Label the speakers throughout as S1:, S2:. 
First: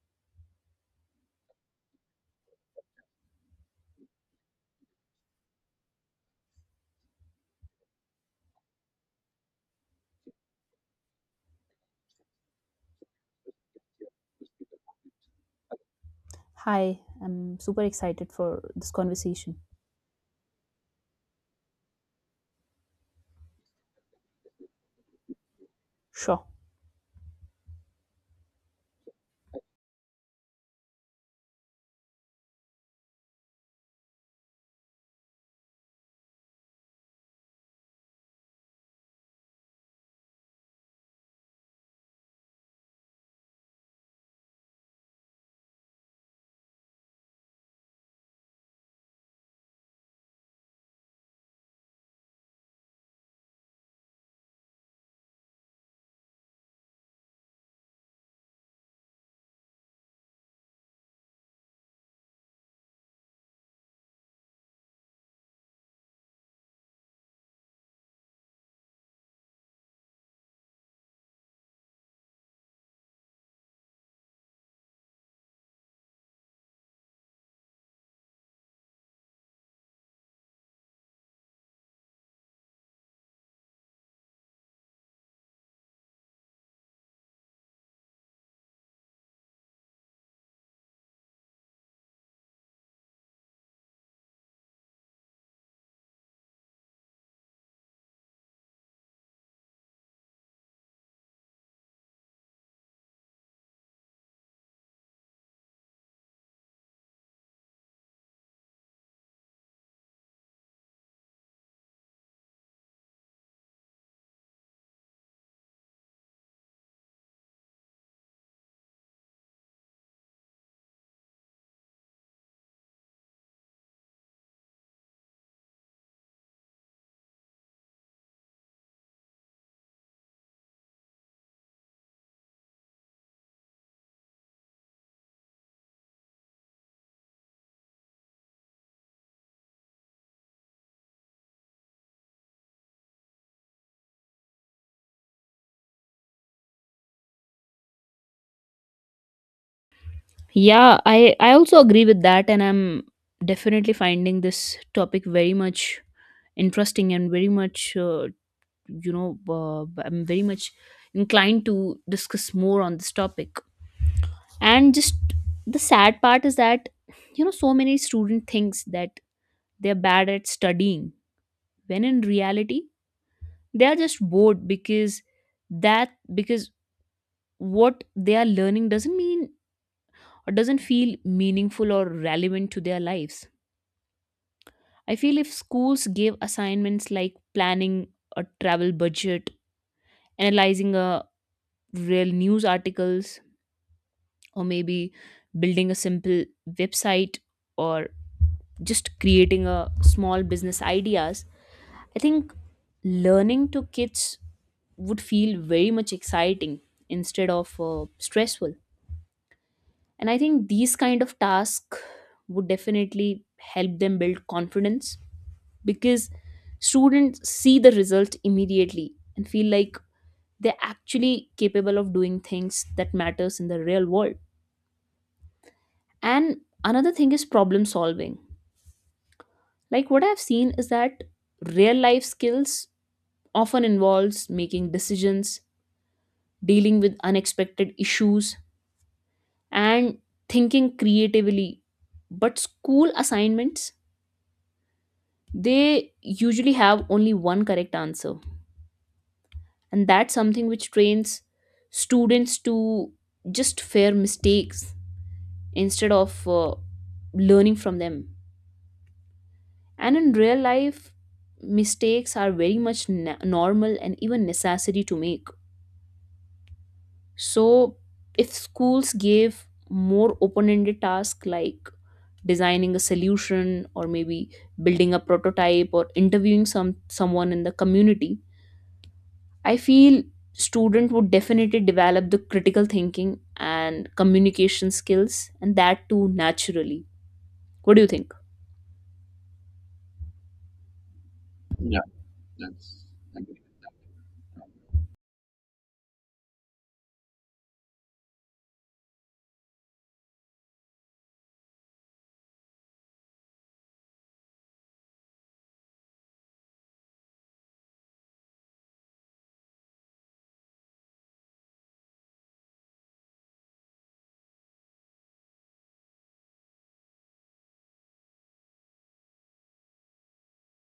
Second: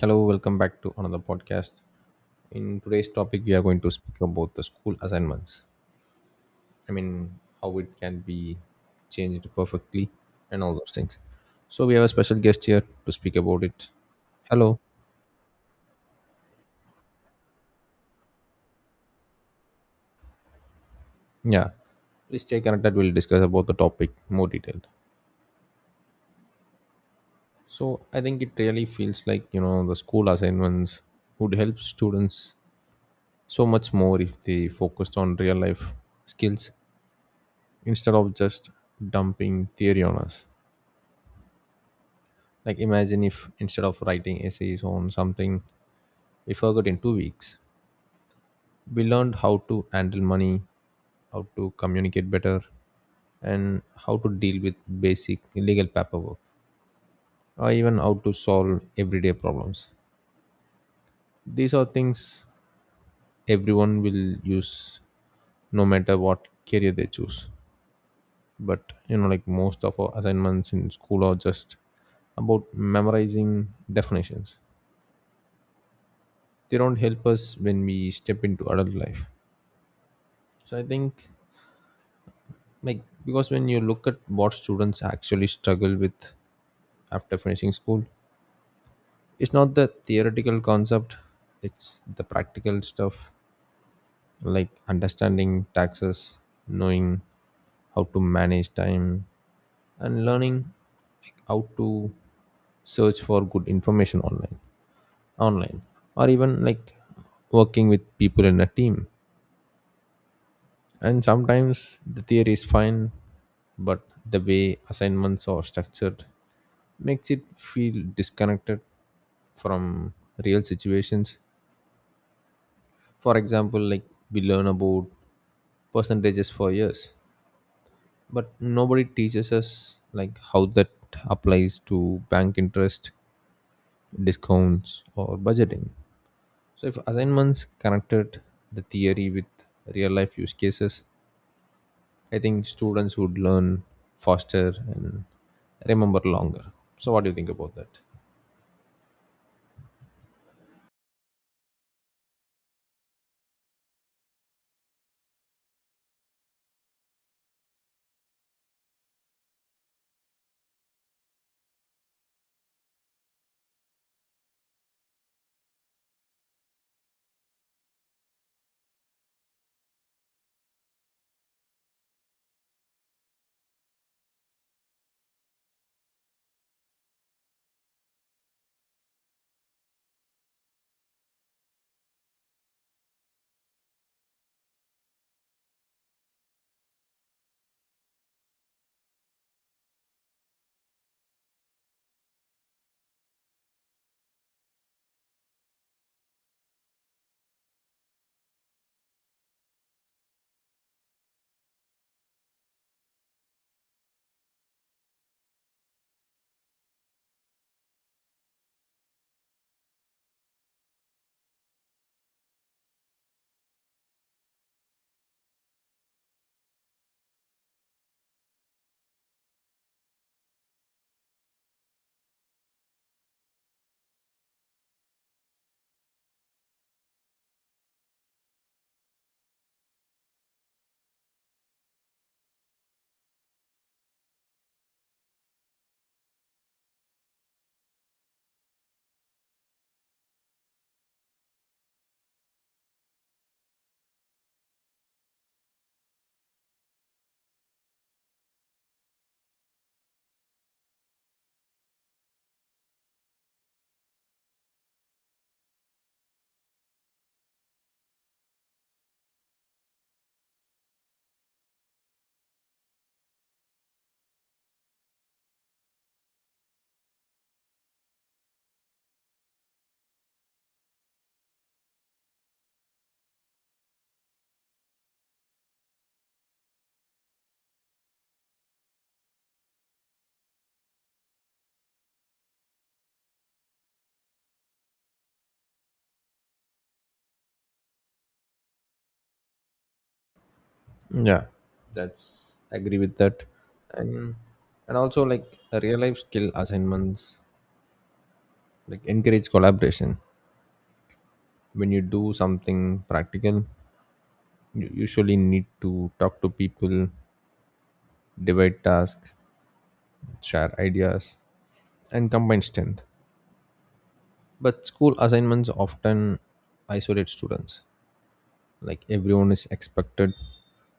S1: Hello, welcome back to another podcast. In today's topic, we are going to speak about the school assignments. I mean, how it can be changed perfectly and all those things. So, we have a special guest here to speak about it. Hello.
S2: Hi, I'm super excited for this conversation.
S1: Yeah. Please stay connected. We'll discuss about the topic more detailed.
S2: Sure.
S1: So, I think it really feels like, you know, the school assignments would help students so much more if they focused on real life skills instead of just dumping theory on us. Like, imagine if instead of writing essays on something we forgot in 2 weeks, we learned how to handle money, how to communicate better, and how to deal with basic legal paperwork, or even how to solve everyday problems. These are things everyone will use no matter what career they choose. But you know, like most of our assignments in school are just about memorizing definitions. They don't help us when we step into adult life. So I think, like, because when you look at what students actually struggle with after finishing school, it's not the theoretical concept, it's the practical stuff like understanding taxes, knowing how to manage time and learning like how to search for good information online or even like working with people in a team, and sometimes the theory is fine but the way assignments are structured makes it feel disconnected from real situations. For example, like we learn about percentages for years, but nobody teaches us like how that applies to bank interest, discounts, or budgeting. So if assignments connected the theory with real life use cases, I think students would learn faster and remember longer. So what do you think about that?
S2: Yeah, I also agree with that, and I'm definitely finding this topic very much interesting and very much I'm very much inclined to discuss more on this topic. And just the sad part is that you know so many student thinks that they're bad at studying when in reality they are just bored because what they are learning doesn't mean or doesn't feel meaningful or relevant to their lives. I feel if schools gave assignments like planning a travel budget, analyzing a real news articles, or maybe building a simple website, or just creating a small business ideas, I think learning to kids would feel very much exciting instead of stressful. And I think these kind of tasks would definitely help them build confidence because students see the result immediately and feel like they're actually capable of doing things that matters in the real world. And another thing is problem solving. Like what I've seen is that real life skills often involves making decisions, dealing with unexpected issues, and thinking creatively, but school assignments, they usually have only one correct answer, and that's something which trains students to just fear mistakes instead of learning from them. And in real life, mistakes are very much normal and even necessary to make. So if schools gave more open-ended tasks like designing a solution, or maybe building a prototype, or interviewing someone in the community, I feel student would definitely develop the critical thinking and communication skills, and that too naturally. What do you think?
S1: Yeah, that's agree with that, and also like a real life skill assignments like encourage collaboration. When you do something practical, you usually need to talk to people, divide tasks, share ideas, and combine strength. But school assignments often isolate students. Like everyone is expected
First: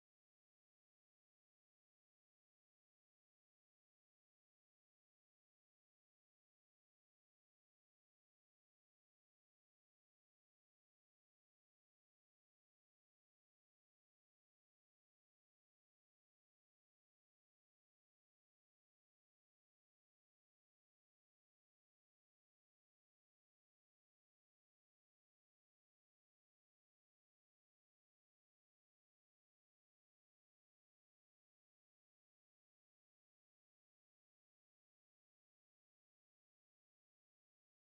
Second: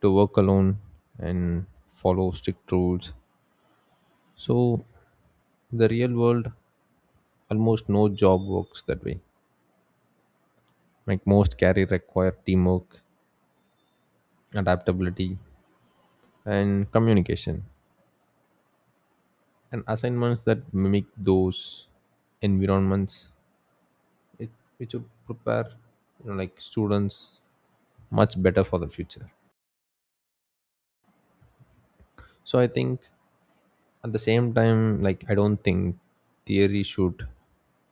S1: to work alone and follow strict rules. So the real world, almost no job works that way, like most career require teamwork, adaptability and communication, and assignments that mimic those environments, it, it should prepare, you know, like students much better for the future. So I think at the same time like I don't think theory should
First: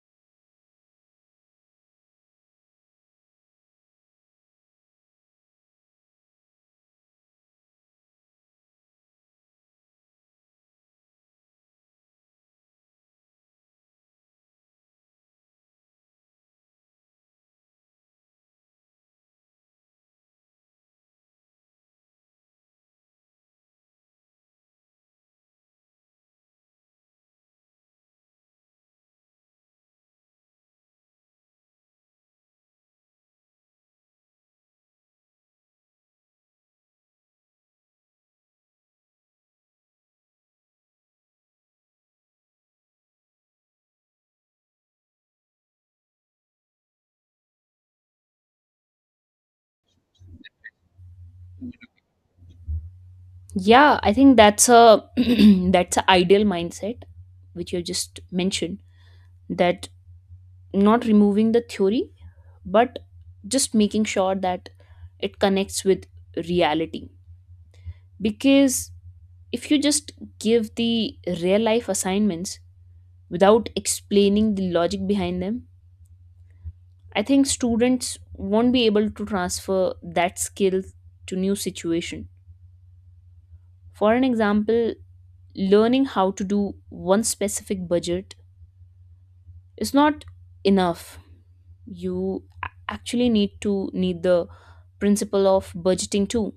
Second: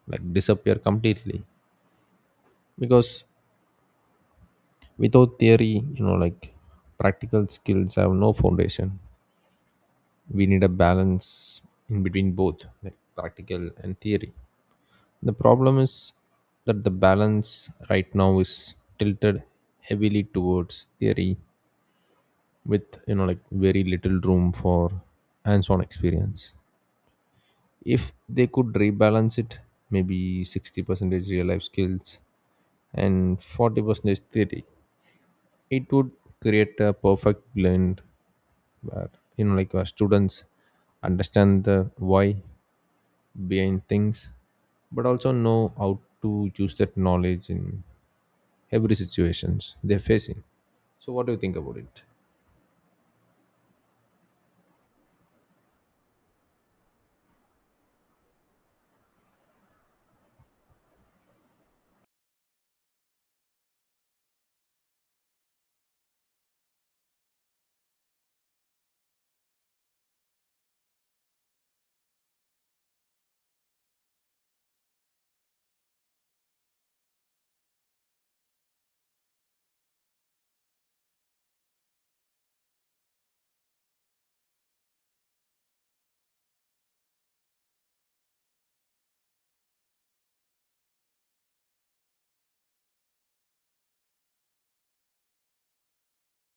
S1: like disappear completely because without theory you know like practical skills have no foundation. We need a balance in between both like practical and theory. The problem is that the balance right now is tilted heavily towards theory with you know like very little room for hands-on experience. If they could rebalance it, maybe 60 percentage real life skills and 40 percentage theory, it would create a perfect blend where, you know, like where students understand the why behind things but also know how to use that knowledge in every situations they're facing. So what do you think about it?
S2: Yeah, I think that's a that's a ideal mindset which you just mentioned, that not removing the theory but just making sure that it connects with reality. Because if you just give the real life assignments without explaining the logic behind them, I think students won't be able to transfer that skill to new situation. For an example, learning how to do one specific budget is not enough. You actually need to need the principle of budgeting too.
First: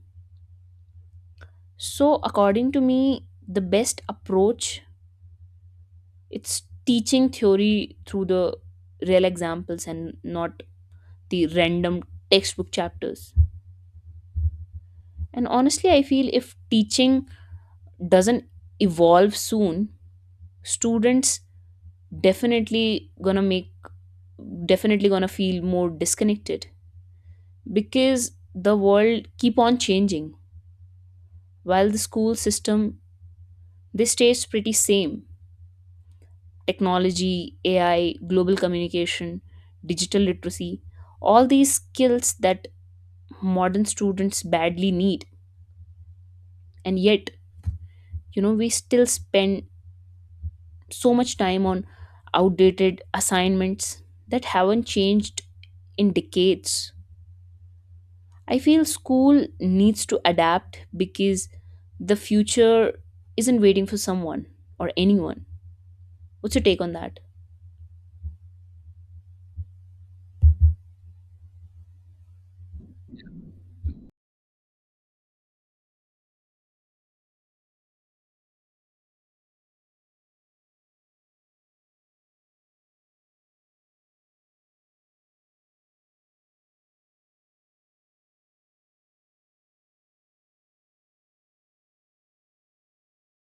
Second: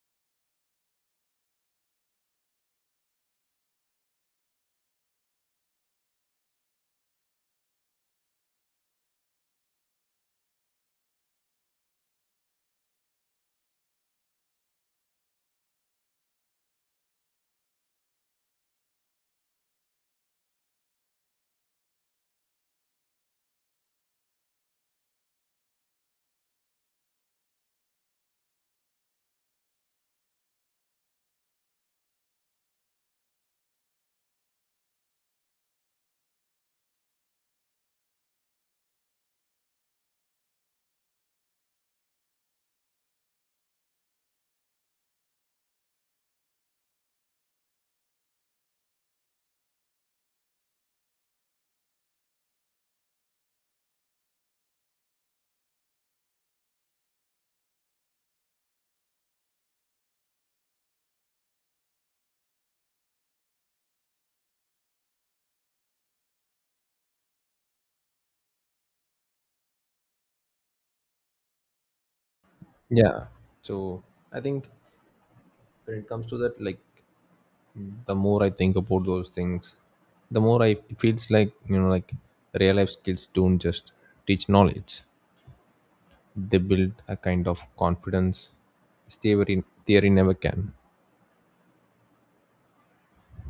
S2: So according to me, the best approach, it's teaching theory through the real examples and not the random textbook chapters. And honestly, I feel if teaching doesn't evolve soon, students definitely gonna make definitely gonna feel more disconnected because the world keep on changing while the school system, they stays pretty same. Technology, AI, global communication, digital literacy, all these skills that modern students badly need, and yet you know we still spend so much time on outdated assignments that haven't changed in decades. I feel school needs to adapt because the future isn't waiting for someone or anyone. What's your take on that?
S1: Yeah, so I think when it comes to that, like the more I think about those things, the more I it feels like, you know, like real life skills don't just teach knowledge, they build a kind of confidence theory never can.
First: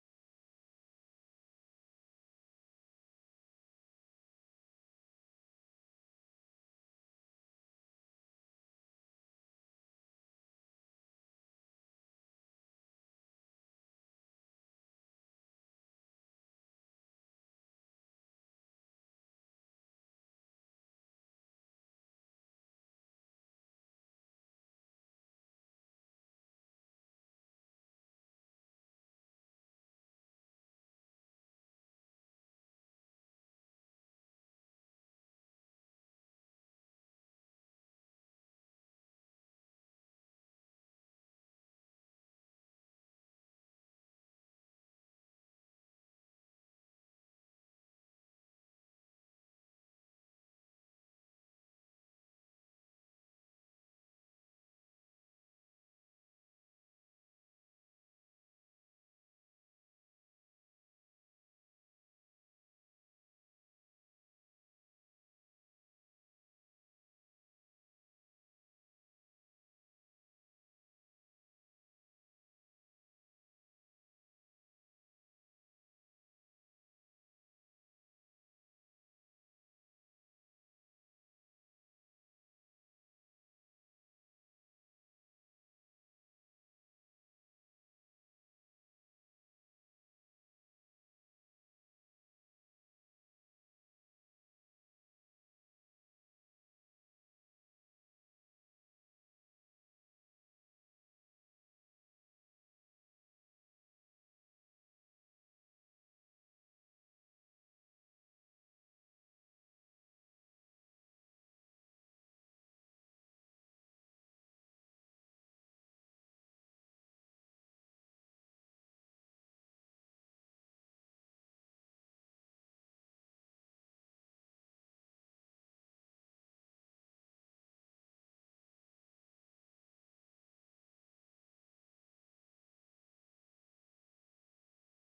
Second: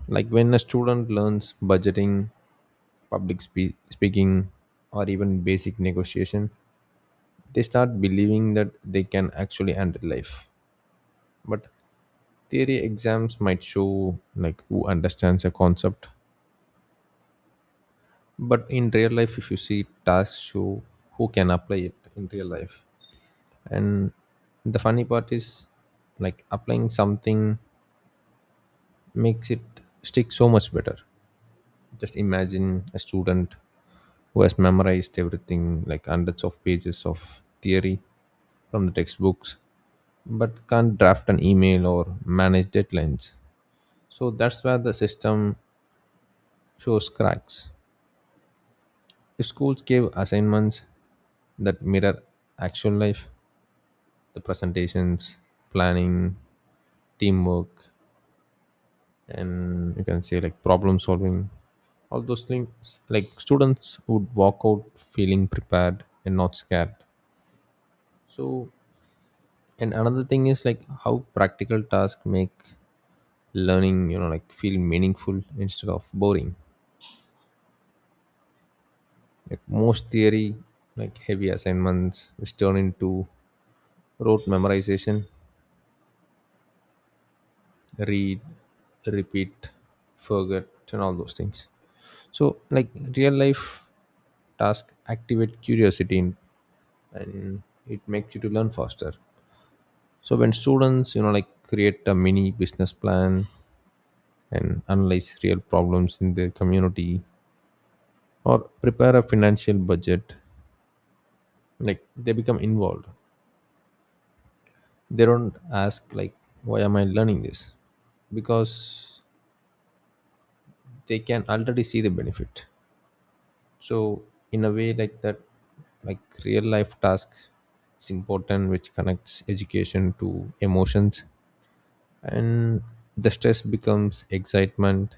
S1: Like when a student learns budgeting, speaking, or even basic negotiation, they start believing that they can actually handle life. But theory exams might show like who understands a concept. But in real life, if you see tasks show who can apply it in real life. And the funny part is like applying something makes it stick so much better. Just imagine a student who has memorized everything, like hundreds of pages of theory from the textbooks, but can't draft an email or manage deadlines. So that's where the system shows cracks. If schools gave assignments that mirror actual life, the presentations, planning, teamwork, and you can say like problem solving, all those things, like students would walk out feeling prepared and not scared. So, and another thing is like how practical tasks make learning, you know, like feel meaningful instead of boring. Like most theory, like heavy assignments, which turn into rote memorization, read, repeat, forget, and all those things. So, like real life task activate curiosity and it makes you to learn faster. So when students, you know, like create a mini business plan and analyze real problems in their community or prepare a financial budget, like they become involved. They don't ask like, why am I learning this? Because they can already see the benefit. So in a way like that, like real life task is important, which connects education to emotions, and the stress becomes excitement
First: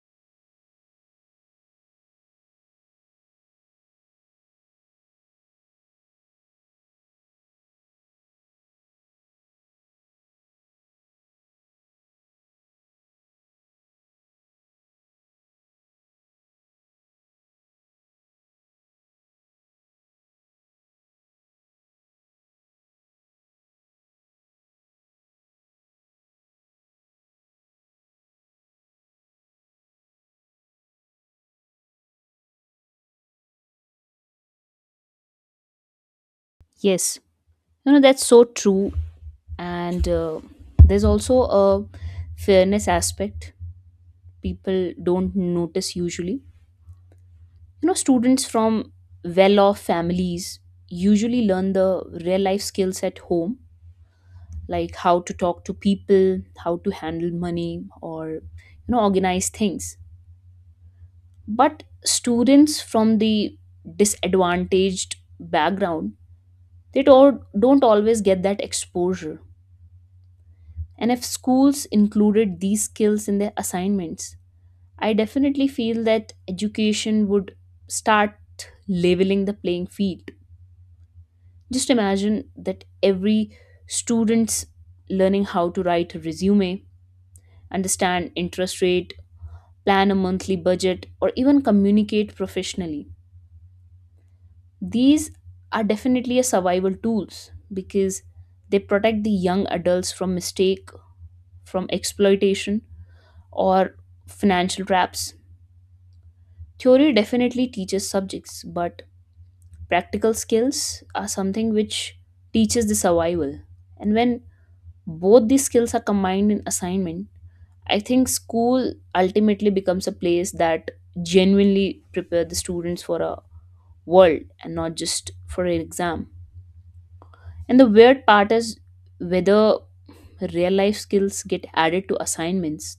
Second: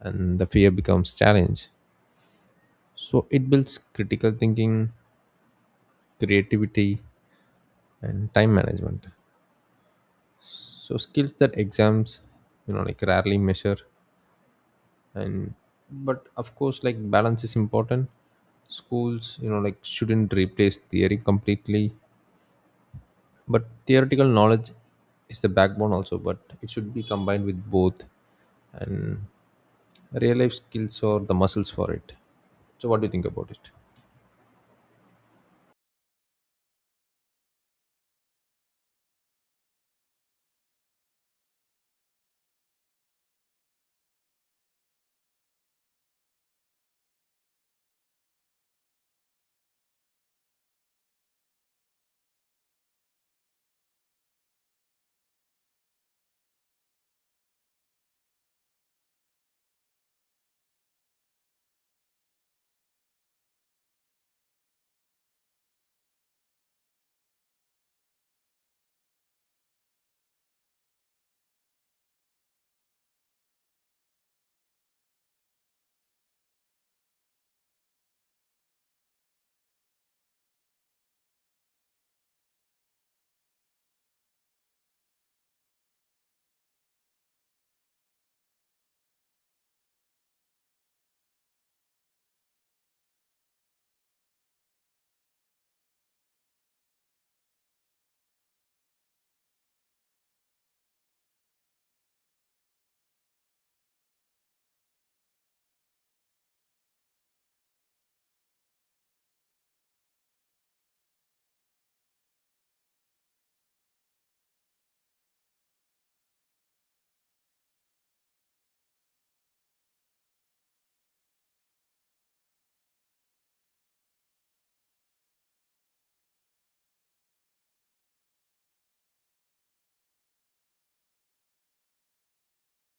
S1: and the fear becomes challenge. So it builds critical thinking, creativity, and time management, so skills that exams, you know, like rarely measure. And but of course like balance is important. Schools you know like shouldn't replace theory completely, but theoretical knowledge is the backbone also, but it should be combined with both. And real life skills or the muscles for it. So what do you think about it?
S2: Yes, you know, that's so true. And there's also a fairness aspect people don't notice usually. You know, students from well off families usually learn the real life skills at home, like how to talk to people, how to handle money, or, you know, organize things. But students from the disadvantaged background, they don't always get that exposure. And if schools included these skills in their assignments, I definitely feel that education would start leveling the playing field. Just imagine that every student's learning how to write a resume, understand interest rate, plan a monthly budget, or even communicate professionally. These are definitely a survival tools, because they protect the young adults from mistake, from exploitation, or financial traps. Theory definitely teaches subjects, but practical skills are something which teaches the survival. And when both these skills are combined in assignment, I think school ultimately becomes a place that genuinely prepare the students for a world and not just for an exam. And the weird part is, whether real life skills get added to assignments,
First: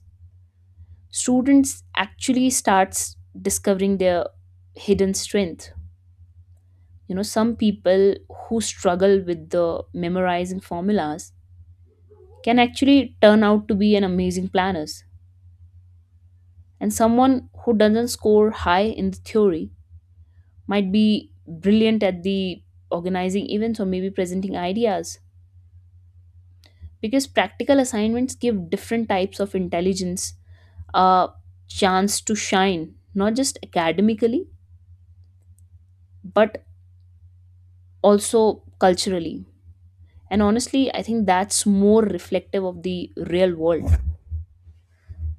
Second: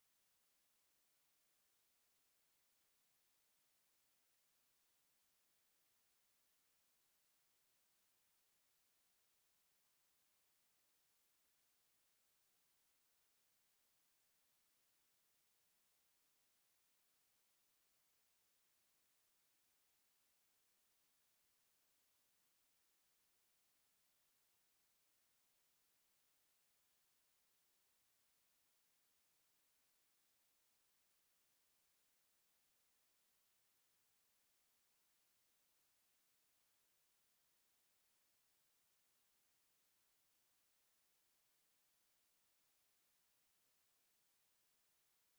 S2: students actually starts discovering their hidden strength. You know, some people who struggle with the memorizing formulas can actually turn out to be an amazing planners. And someone who doesn't score high in the theory might be brilliant at the organizing events or maybe presenting ideas, because practical assignments give different types of intelligence a chance to shine, not just academically, but also culturally. And honestly, I think that's more reflective of the real world.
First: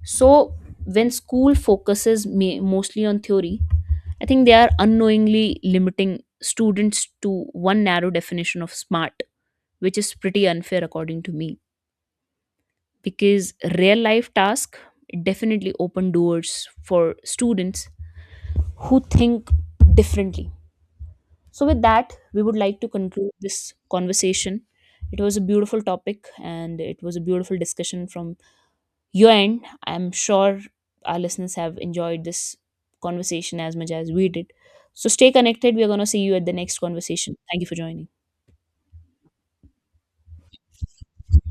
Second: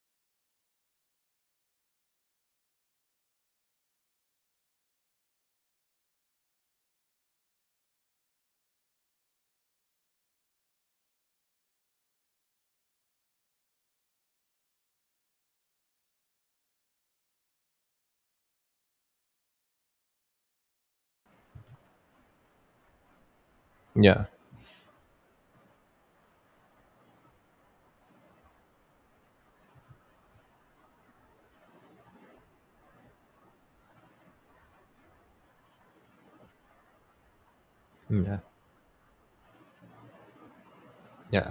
S2: So when school focuses mostly on theory, I think they are unknowingly limiting students to one narrow definition of smart, which is pretty unfair according to me. Because real life tasks definitely open doors for students who think differently. So, with that, we would like to conclude this
S1: Yeah.
S2: conversation. It was a beautiful topic and it was a beautiful discussion from your end. I'm sure our listeners have enjoyed this conversation as much as we did. So, stay connected. We are going to see you at the next conversation. Thank you for joining.
S1: Yeah, yeah,